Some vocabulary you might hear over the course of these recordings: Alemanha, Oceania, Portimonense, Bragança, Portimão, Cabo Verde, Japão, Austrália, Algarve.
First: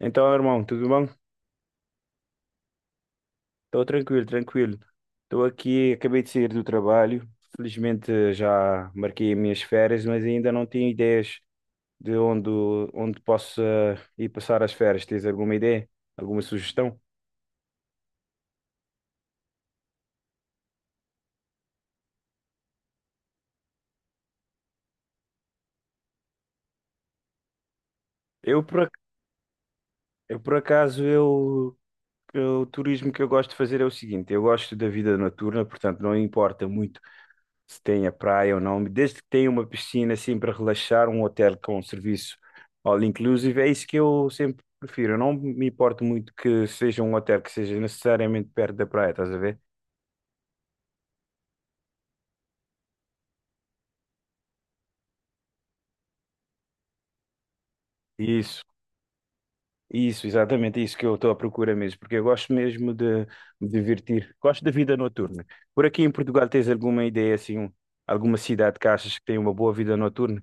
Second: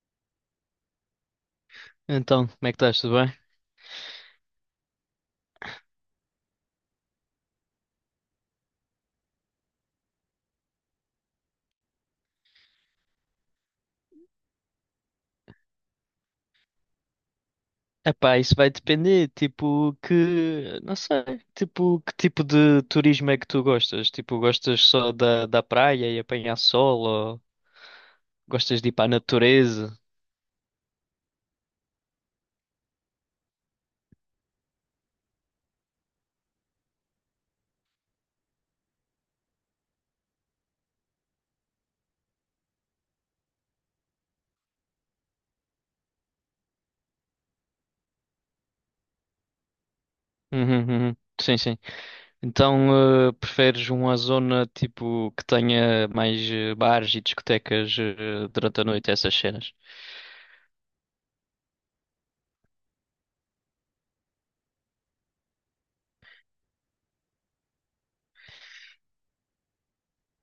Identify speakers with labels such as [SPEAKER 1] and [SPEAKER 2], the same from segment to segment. [SPEAKER 1] Então, irmão, tudo bom?
[SPEAKER 2] Então, como é que estás? Tudo bem?
[SPEAKER 1] Estou tranquilo, tranquilo. Estou aqui, acabei de sair do trabalho. Felizmente já marquei as minhas férias, mas ainda não tenho ideias de onde, onde posso ir passar as férias. Tens alguma ideia? Alguma sugestão?
[SPEAKER 2] Epá, isso vai depender, tipo, não sei, tipo, que tipo de turismo é que tu gostas? Tipo, gostas só da praia e apanhar sol ou
[SPEAKER 1] Eu por,
[SPEAKER 2] gostas de
[SPEAKER 1] ac-
[SPEAKER 2] ir para a natureza?
[SPEAKER 1] eu, por acaso, eu que o turismo que eu gosto de fazer é o seguinte: eu gosto da vida noturna, portanto, não importa muito se tem a praia ou não, desde que tenha uma piscina assim para relaxar, um hotel com um serviço all inclusive, é isso que eu sempre prefiro. Eu não me importo muito que seja um hotel que seja necessariamente perto da praia, estás a ver?
[SPEAKER 2] Uhum, uhum. Sim, sim. Então, preferes uma zona, tipo, que tenha mais bares e discotecas,
[SPEAKER 1] Isso,
[SPEAKER 2] durante a noite, essas cenas?
[SPEAKER 1] isso, exatamente isso que eu estou à procura mesmo, porque eu gosto mesmo de me divertir, gosto da vida noturna. Por aqui em Portugal tens alguma ideia assim, alguma cidade que achas que tem uma boa vida noturna?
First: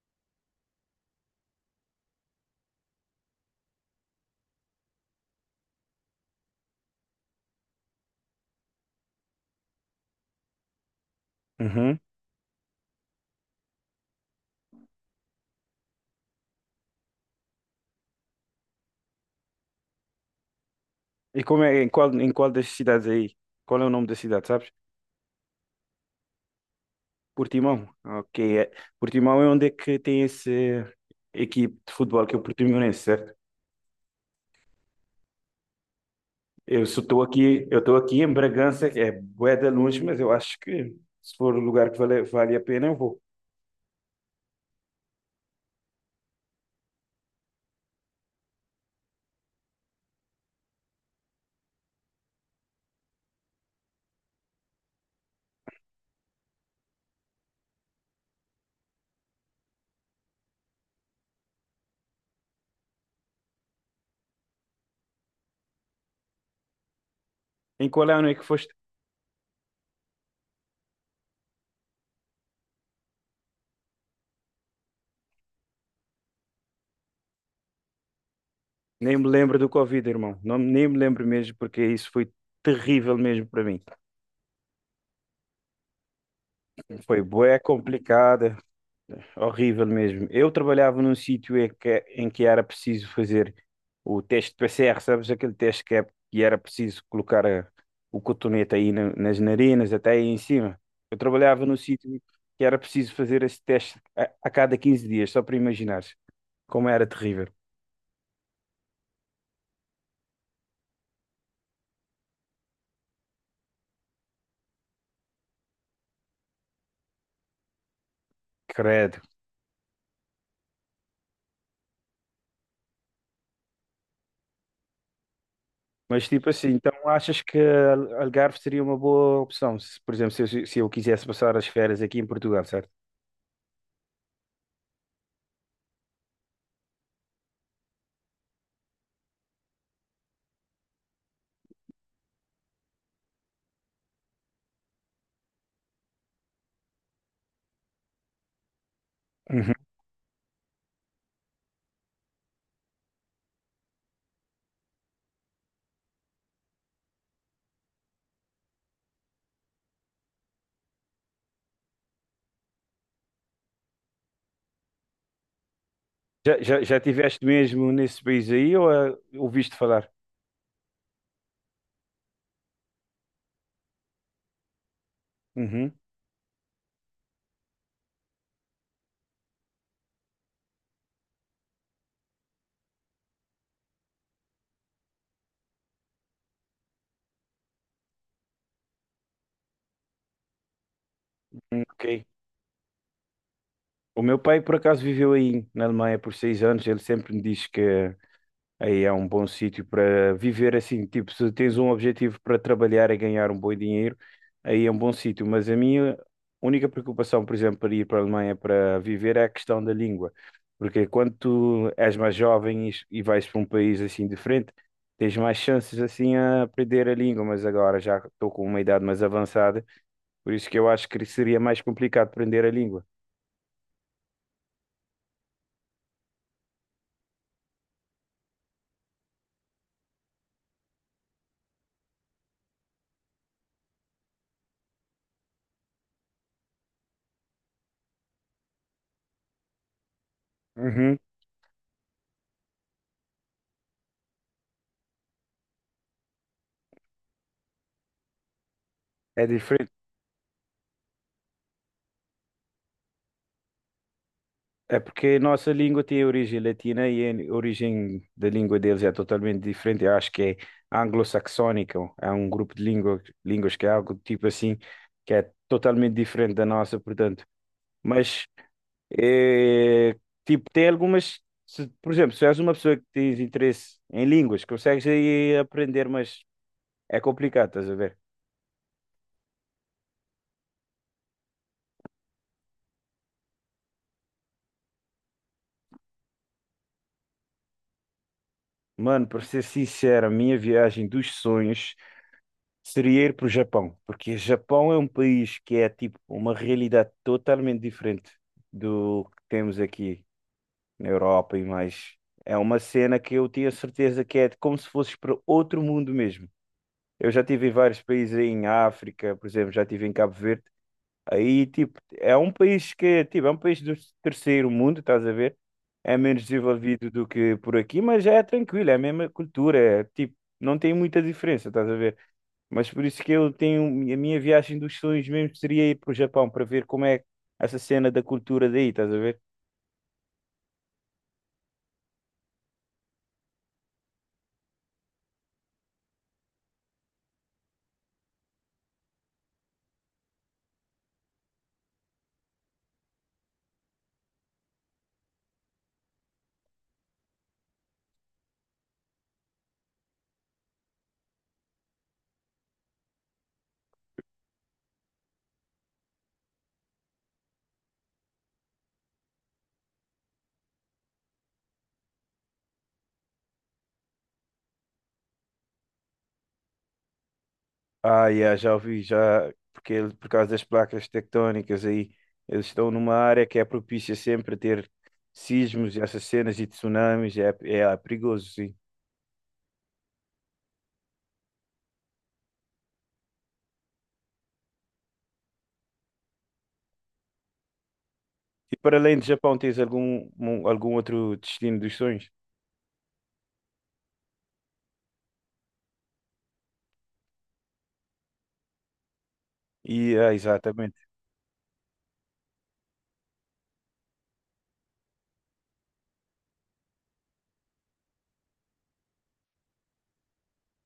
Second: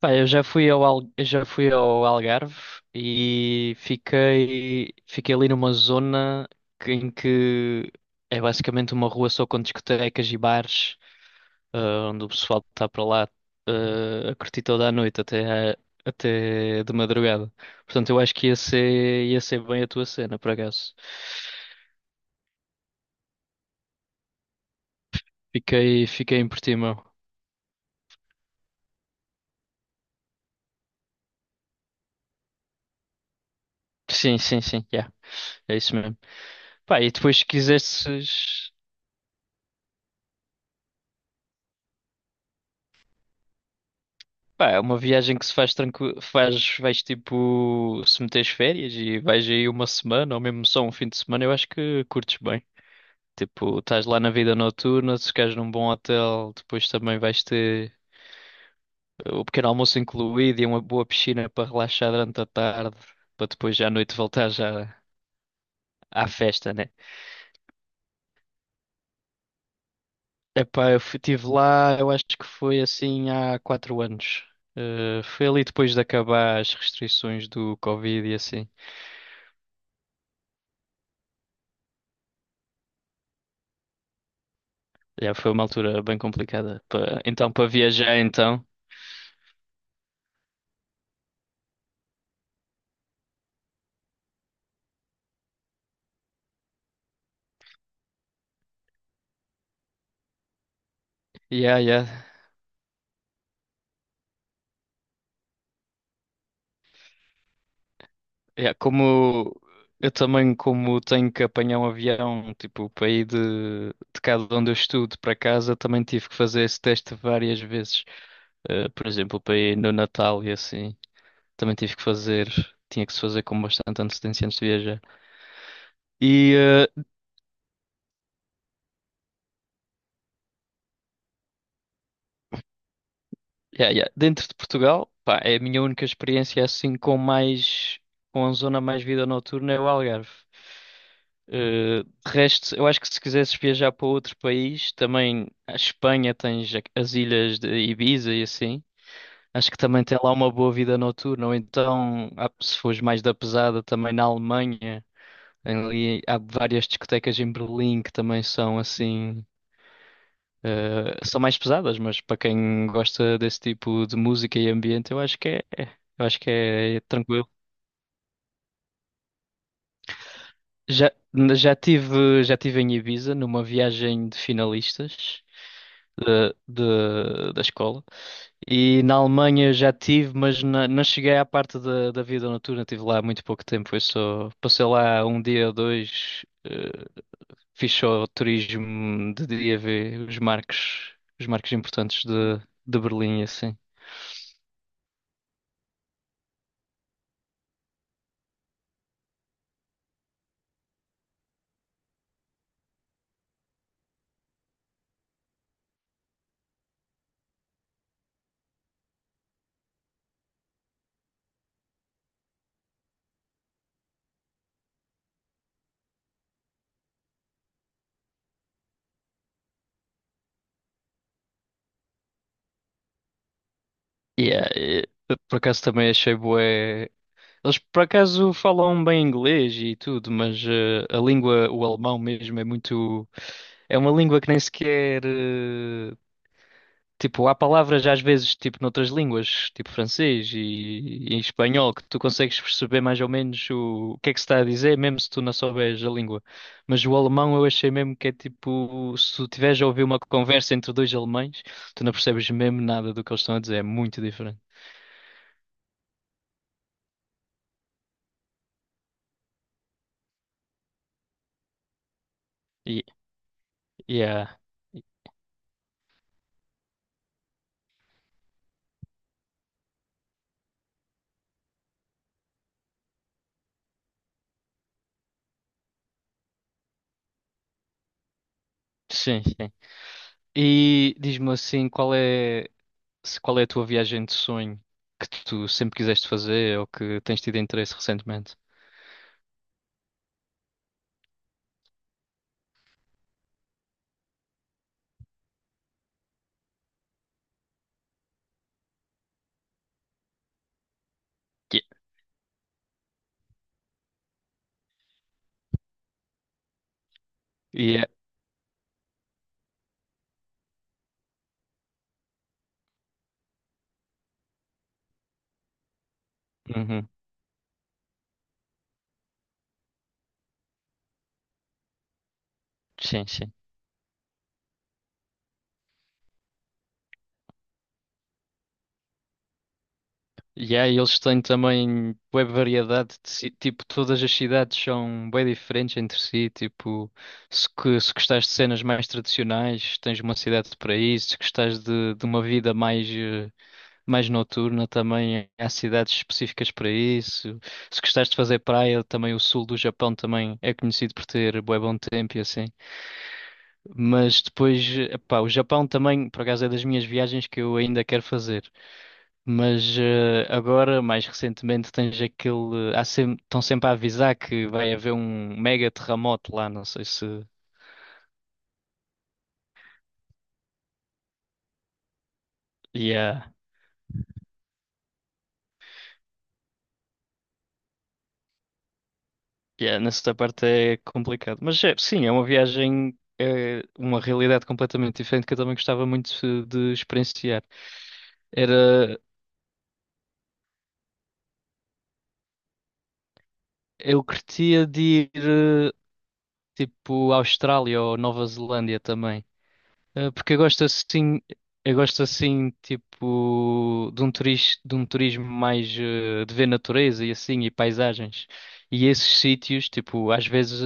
[SPEAKER 2] Pá, eu já fui ao Algarve e fiquei ali numa zona em que é basicamente uma rua só com discotecas e bares,
[SPEAKER 1] Uhum.
[SPEAKER 2] onde o pessoal está para lá, a curtir toda a noite até de madrugada. Portanto, eu acho que ia ser bem a tua cena, por acaso.
[SPEAKER 1] E como é, em qual das cidades aí? Qual é o nome da cidade, sabes?
[SPEAKER 2] Fiquei em Portimão.
[SPEAKER 1] Portimão. Ok. Portimão é onde é que tem essa equipe de futebol que é o Portimonense, certo?
[SPEAKER 2] Sim, sim, sim, yeah, é isso mesmo.
[SPEAKER 1] Eu só
[SPEAKER 2] Pá, e
[SPEAKER 1] estou
[SPEAKER 2] depois se
[SPEAKER 1] aqui, eu estou aqui em
[SPEAKER 2] quisesses.
[SPEAKER 1] Bragança, que é bué de longe, mas eu acho que se for o lugar que vale a pena, eu vou.
[SPEAKER 2] Pá, é uma viagem que se faz tranquilo, faz, vais tipo, se meteres férias e vais aí uma semana ou mesmo só um fim de semana, eu acho que curtes bem. Tipo, estás lá na vida noturna, se ficares num bom hotel, depois também vais ter o pequeno almoço incluído e uma boa piscina para relaxar durante a tarde, para depois já à noite voltar já à festa, né?
[SPEAKER 1] Em qual ano é que foste?
[SPEAKER 2] Epá, eu estive lá, eu acho que foi assim há quatro anos. Foi ali depois de acabar as restrições do Covid e assim.
[SPEAKER 1] Nem me lembro do Covid, irmão. Não, nem me lembro mesmo, porque isso foi terrível mesmo para mim.
[SPEAKER 2] Já foi uma altura bem complicada.
[SPEAKER 1] Foi
[SPEAKER 2] Então,
[SPEAKER 1] bué
[SPEAKER 2] para viajar,
[SPEAKER 1] complicado.
[SPEAKER 2] então.
[SPEAKER 1] Horrível mesmo. Eu trabalhava num sítio em que era preciso fazer o teste de PCR, sabes? Aquele teste que, é, que era preciso o cotonete nas narinas, até aí em cima. Eu trabalhava num
[SPEAKER 2] Yeah, yeah,
[SPEAKER 1] sítio que era preciso fazer esse teste a cada 15 dias, só para imaginares como era terrível.
[SPEAKER 2] yeah. Como Eu também, como tenho que apanhar um avião, tipo, para ir de cá de onde eu estudo para casa, também tive que fazer esse teste várias vezes. Por
[SPEAKER 1] Credo.
[SPEAKER 2] exemplo, para ir no Natal e assim, também tinha que se fazer com bastante antecedência antes de viajar.
[SPEAKER 1] Mas tipo
[SPEAKER 2] e
[SPEAKER 1] assim, então
[SPEAKER 2] eh,
[SPEAKER 1] achas que Algarve seria uma boa opção? Se, por exemplo, se eu quisesse passar as férias aqui em Portugal, certo?
[SPEAKER 2] Yeah, yeah. Dentro de Portugal, pá, é a minha única experiência assim com mais, com a zona mais vida noturna é o Algarve. De resto, eu acho que se quisesses viajar para outro país, também a Espanha as ilhas de Ibiza e assim. Acho que também tem lá uma boa vida noturna. Ou então, se fores mais da pesada, também na Alemanha, ali há várias discotecas em Berlim que também são assim. São mais pesadas, mas para quem gosta desse tipo de música e ambiente, eu acho que
[SPEAKER 1] Já, já,
[SPEAKER 2] é
[SPEAKER 1] já
[SPEAKER 2] é
[SPEAKER 1] tiveste
[SPEAKER 2] tranquilo.
[SPEAKER 1] mesmo nesse país aí ou ah, ouviste falar?
[SPEAKER 2] Já, já tive em Ibiza numa viagem de finalistas
[SPEAKER 1] Uhum.
[SPEAKER 2] da escola e na Alemanha já tive, mas não cheguei à parte da vida noturna, tive lá muito pouco tempo, foi só passei lá um dia ou dois, fiz só turismo de dia ver os marcos importantes
[SPEAKER 1] Ok.
[SPEAKER 2] de Berlim e assim.
[SPEAKER 1] O meu pai, por acaso, viveu aí na Alemanha por 6 anos. Ele sempre me diz que aí é um bom sítio para viver assim, tipo, se tens um objetivo para trabalhar e ganhar um bom dinheiro, aí é um bom sítio. Mas a minha única preocupação, por exemplo, para ir para a Alemanha para viver é a questão da língua. Porque quando tu és mais jovem e vais para um país assim diferente, tens mais chances assim a aprender a língua. Mas agora já estou com uma idade mais avançada, por isso que eu acho que seria mais complicado aprender a língua.
[SPEAKER 2] Yeah, por acaso também achei bué. Eles por acaso falam bem inglês e tudo, mas a língua, o alemão mesmo, é muito. É uma língua que nem sequer. Tipo, há palavras às vezes, tipo, noutras línguas, tipo
[SPEAKER 1] Uhum.
[SPEAKER 2] e em espanhol, que tu consegues perceber mais ou menos o que é que se está a dizer, mesmo se tu não souberes a língua. Mas o alemão eu achei mesmo que é tipo, se
[SPEAKER 1] É
[SPEAKER 2] tu tiveres a
[SPEAKER 1] diferente.
[SPEAKER 2] ouvir uma conversa entre dois alemães, tu não percebes mesmo nada do que eles estão a dizer, é muito diferente.
[SPEAKER 1] É porque a nossa língua tem origem latina e a origem da língua deles é totalmente diferente. Eu acho que é anglo-saxónica, é um grupo de
[SPEAKER 2] E
[SPEAKER 1] línguas que é algo tipo
[SPEAKER 2] Yeah.
[SPEAKER 1] assim, que é totalmente diferente da nossa, portanto. Mas, eh, tipo, tem algumas. Por exemplo, se és uma pessoa que tens interesse em línguas, consegues aí aprender, mas é complicado, estás a ver?
[SPEAKER 2] Sim, sim. E diz-me assim, qual é, se- qual é a tua viagem de sonho que tu sempre quiseste fazer ou que tens tido interesse recentemente?
[SPEAKER 1] Mano, para ser sincero, a minha viagem dos sonhos seria ir para o Japão, porque o Japão é um país que é tipo uma realidade totalmente diferente do que temos aqui na Europa e
[SPEAKER 2] Yeah.
[SPEAKER 1] mais. É uma cena que eu tinha certeza que é como se fosses para outro mundo mesmo. Eu já tive em vários
[SPEAKER 2] Yeah.
[SPEAKER 1] países aí em África, por exemplo, já tive em Cabo Verde. Aí tipo é um país que tipo é um país do terceiro mundo, estás a ver? É menos
[SPEAKER 2] Uhum.
[SPEAKER 1] desenvolvido do que por aqui, mas é tranquilo, é a mesma cultura, é, tipo não tem muita diferença, estás a ver? Mas por isso
[SPEAKER 2] Sim,
[SPEAKER 1] que eu
[SPEAKER 2] sim.
[SPEAKER 1] tenho a minha viagem dos sonhos mesmo seria ir para o Japão para ver como é essa cena da cultura daí, estás a ver?
[SPEAKER 2] Yeah, e eles têm também bué variedade tipo, todas as cidades são bem diferentes entre si, tipo, se gostares de cenas mais tradicionais, tens uma cidade para isso, se gostares de uma vida mais mais noturna também. Há cidades específicas para isso. Se gostares de fazer praia, também o sul do Japão também é conhecido por ter bué bom tempo e assim. Mas depois, epá, o Japão também, por acaso, é das minhas viagens que eu ainda quero fazer. Mas agora, mais recentemente, tens aquele. Há sempre, estão sempre a avisar que vai haver um mega terremoto lá, não sei se.
[SPEAKER 1] Ah, yeah, já ouvi, já, porque por causa das placas tectónicas aí, eles estão numa área
[SPEAKER 2] Yeah.
[SPEAKER 1] que é propícia sempre a ter sismos e essas cenas e tsunamis, é perigoso, sim.
[SPEAKER 2] Yeah, nesta parte é complicado. Mas é, sim, é uma viagem, é uma realidade completamente diferente que eu também gostava muito de experienciar.
[SPEAKER 1] E para além
[SPEAKER 2] Era,
[SPEAKER 1] do Japão, tens algum outro destino dos sonhos?
[SPEAKER 2] eu curtia de ir tipo à Austrália ou Nova Zelândia também.
[SPEAKER 1] E, ah,
[SPEAKER 2] Porque
[SPEAKER 1] exatamente.
[SPEAKER 2] eu gosto assim tipo de um turismo mais de ver natureza e assim e paisagens. E esses sítios, tipo, às vezes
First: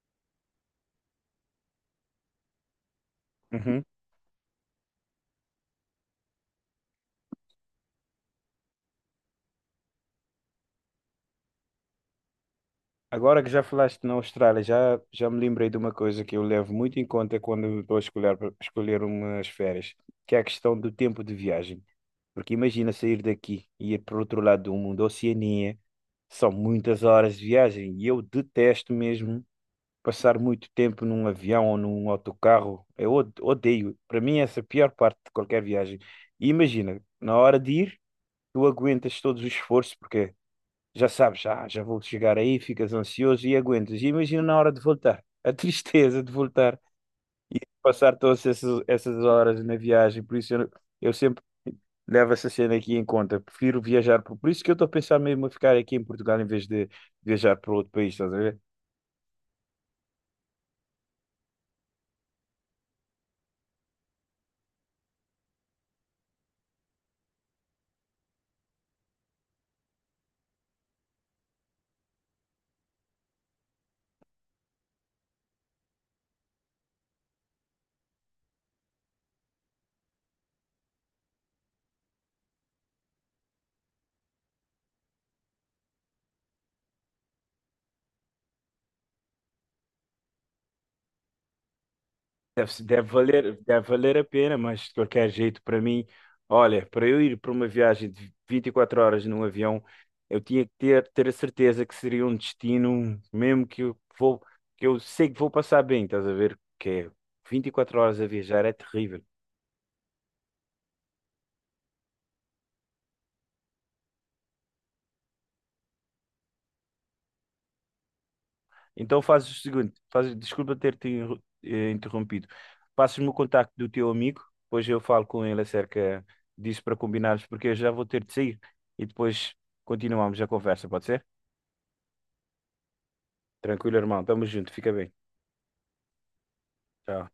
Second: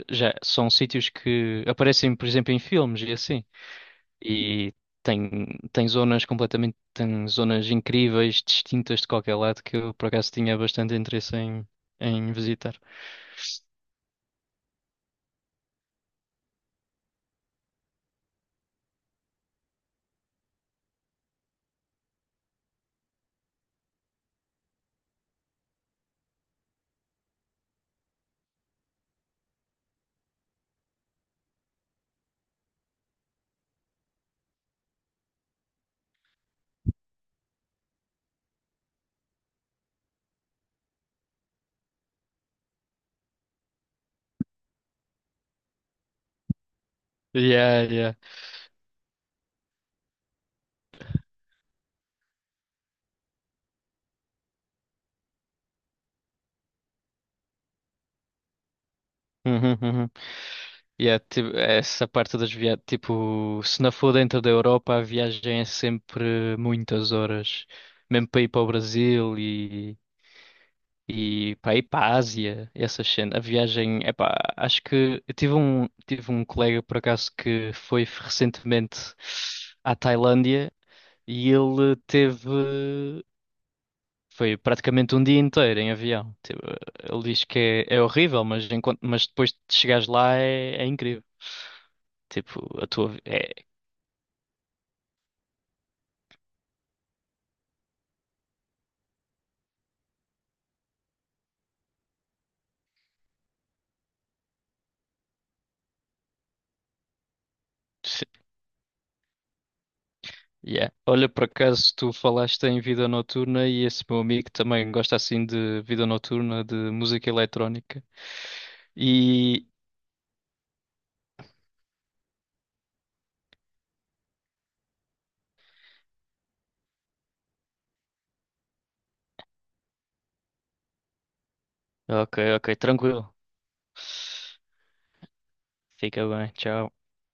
[SPEAKER 2] já são sítios que aparecem, por exemplo, em filmes e assim. E tem, tem zonas incríveis, distintas de qualquer lado, que eu por acaso tinha bastante interesse em visitar.
[SPEAKER 1] Agora que já falaste na Austrália, já me lembrei de uma coisa que eu levo muito em conta quando estou a escolher umas férias, que é a questão do tempo de viagem. Porque imagina sair daqui e ir para o outro lado do mundo, Oceania, são muitas horas de viagem e eu detesto mesmo passar muito tempo num avião ou num autocarro. Eu odeio. Para mim, essa é a pior parte de qualquer viagem. E imagina, na hora de ir, tu aguentas todos os esforços, porque já sabes, ah, já vou chegar aí, ficas ansioso e aguentas. E imagina na hora de voltar, a tristeza de voltar e
[SPEAKER 2] Yeah, yeah.
[SPEAKER 1] passar todas essas horas na viagem. Por isso eu sempre levo essa cena aqui em conta. Prefiro viajar, por isso que eu estou a pensar mesmo a ficar aqui em Portugal em vez de viajar para outro país, estás a ver?
[SPEAKER 2] Uhum, uhum. Yeah, tipo, essa parte das viagens, tipo, se não for dentro da Europa, a viagem é sempre muitas horas, mesmo para ir para o Brasil e. E para ir para a Ásia, essas cena, a viagem, epá, acho que tive um colega por acaso que foi recentemente à Tailândia e ele teve. Foi praticamente um dia inteiro em avião. Tipo, ele diz que é horrível, mas, enquanto, mas depois de chegares lá é incrível. Tipo,
[SPEAKER 1] Deve,
[SPEAKER 2] a
[SPEAKER 1] deve
[SPEAKER 2] tua. Vi- É,
[SPEAKER 1] valer, deve valer a pena, mas de qualquer jeito, para mim, olha, para eu ir para uma viagem de 24 horas num avião, eu tinha que ter a certeza que seria um destino, mesmo que eu vou, que eu sei que vou passar bem, estás a ver? Que é 24 horas a viajar é terrível.
[SPEAKER 2] yeah. Olha, por acaso tu falaste em vida noturna e esse meu amigo também gosta assim de vida noturna, de música eletrónica.
[SPEAKER 1] Então fazes o
[SPEAKER 2] E.
[SPEAKER 1] seguinte, fazes, desculpa ter-te interrompido. Passas-me o contacto do teu amigo, depois eu falo com ele acerca disso para combinarmos, porque eu já vou ter de sair e depois continuamos a conversa, pode ser?
[SPEAKER 2] Ok, ok, tranquilo.
[SPEAKER 1] Tranquilo, irmão. Tamo junto. Fica bem.
[SPEAKER 2] Fica bem, tchau.
[SPEAKER 1] Tchau.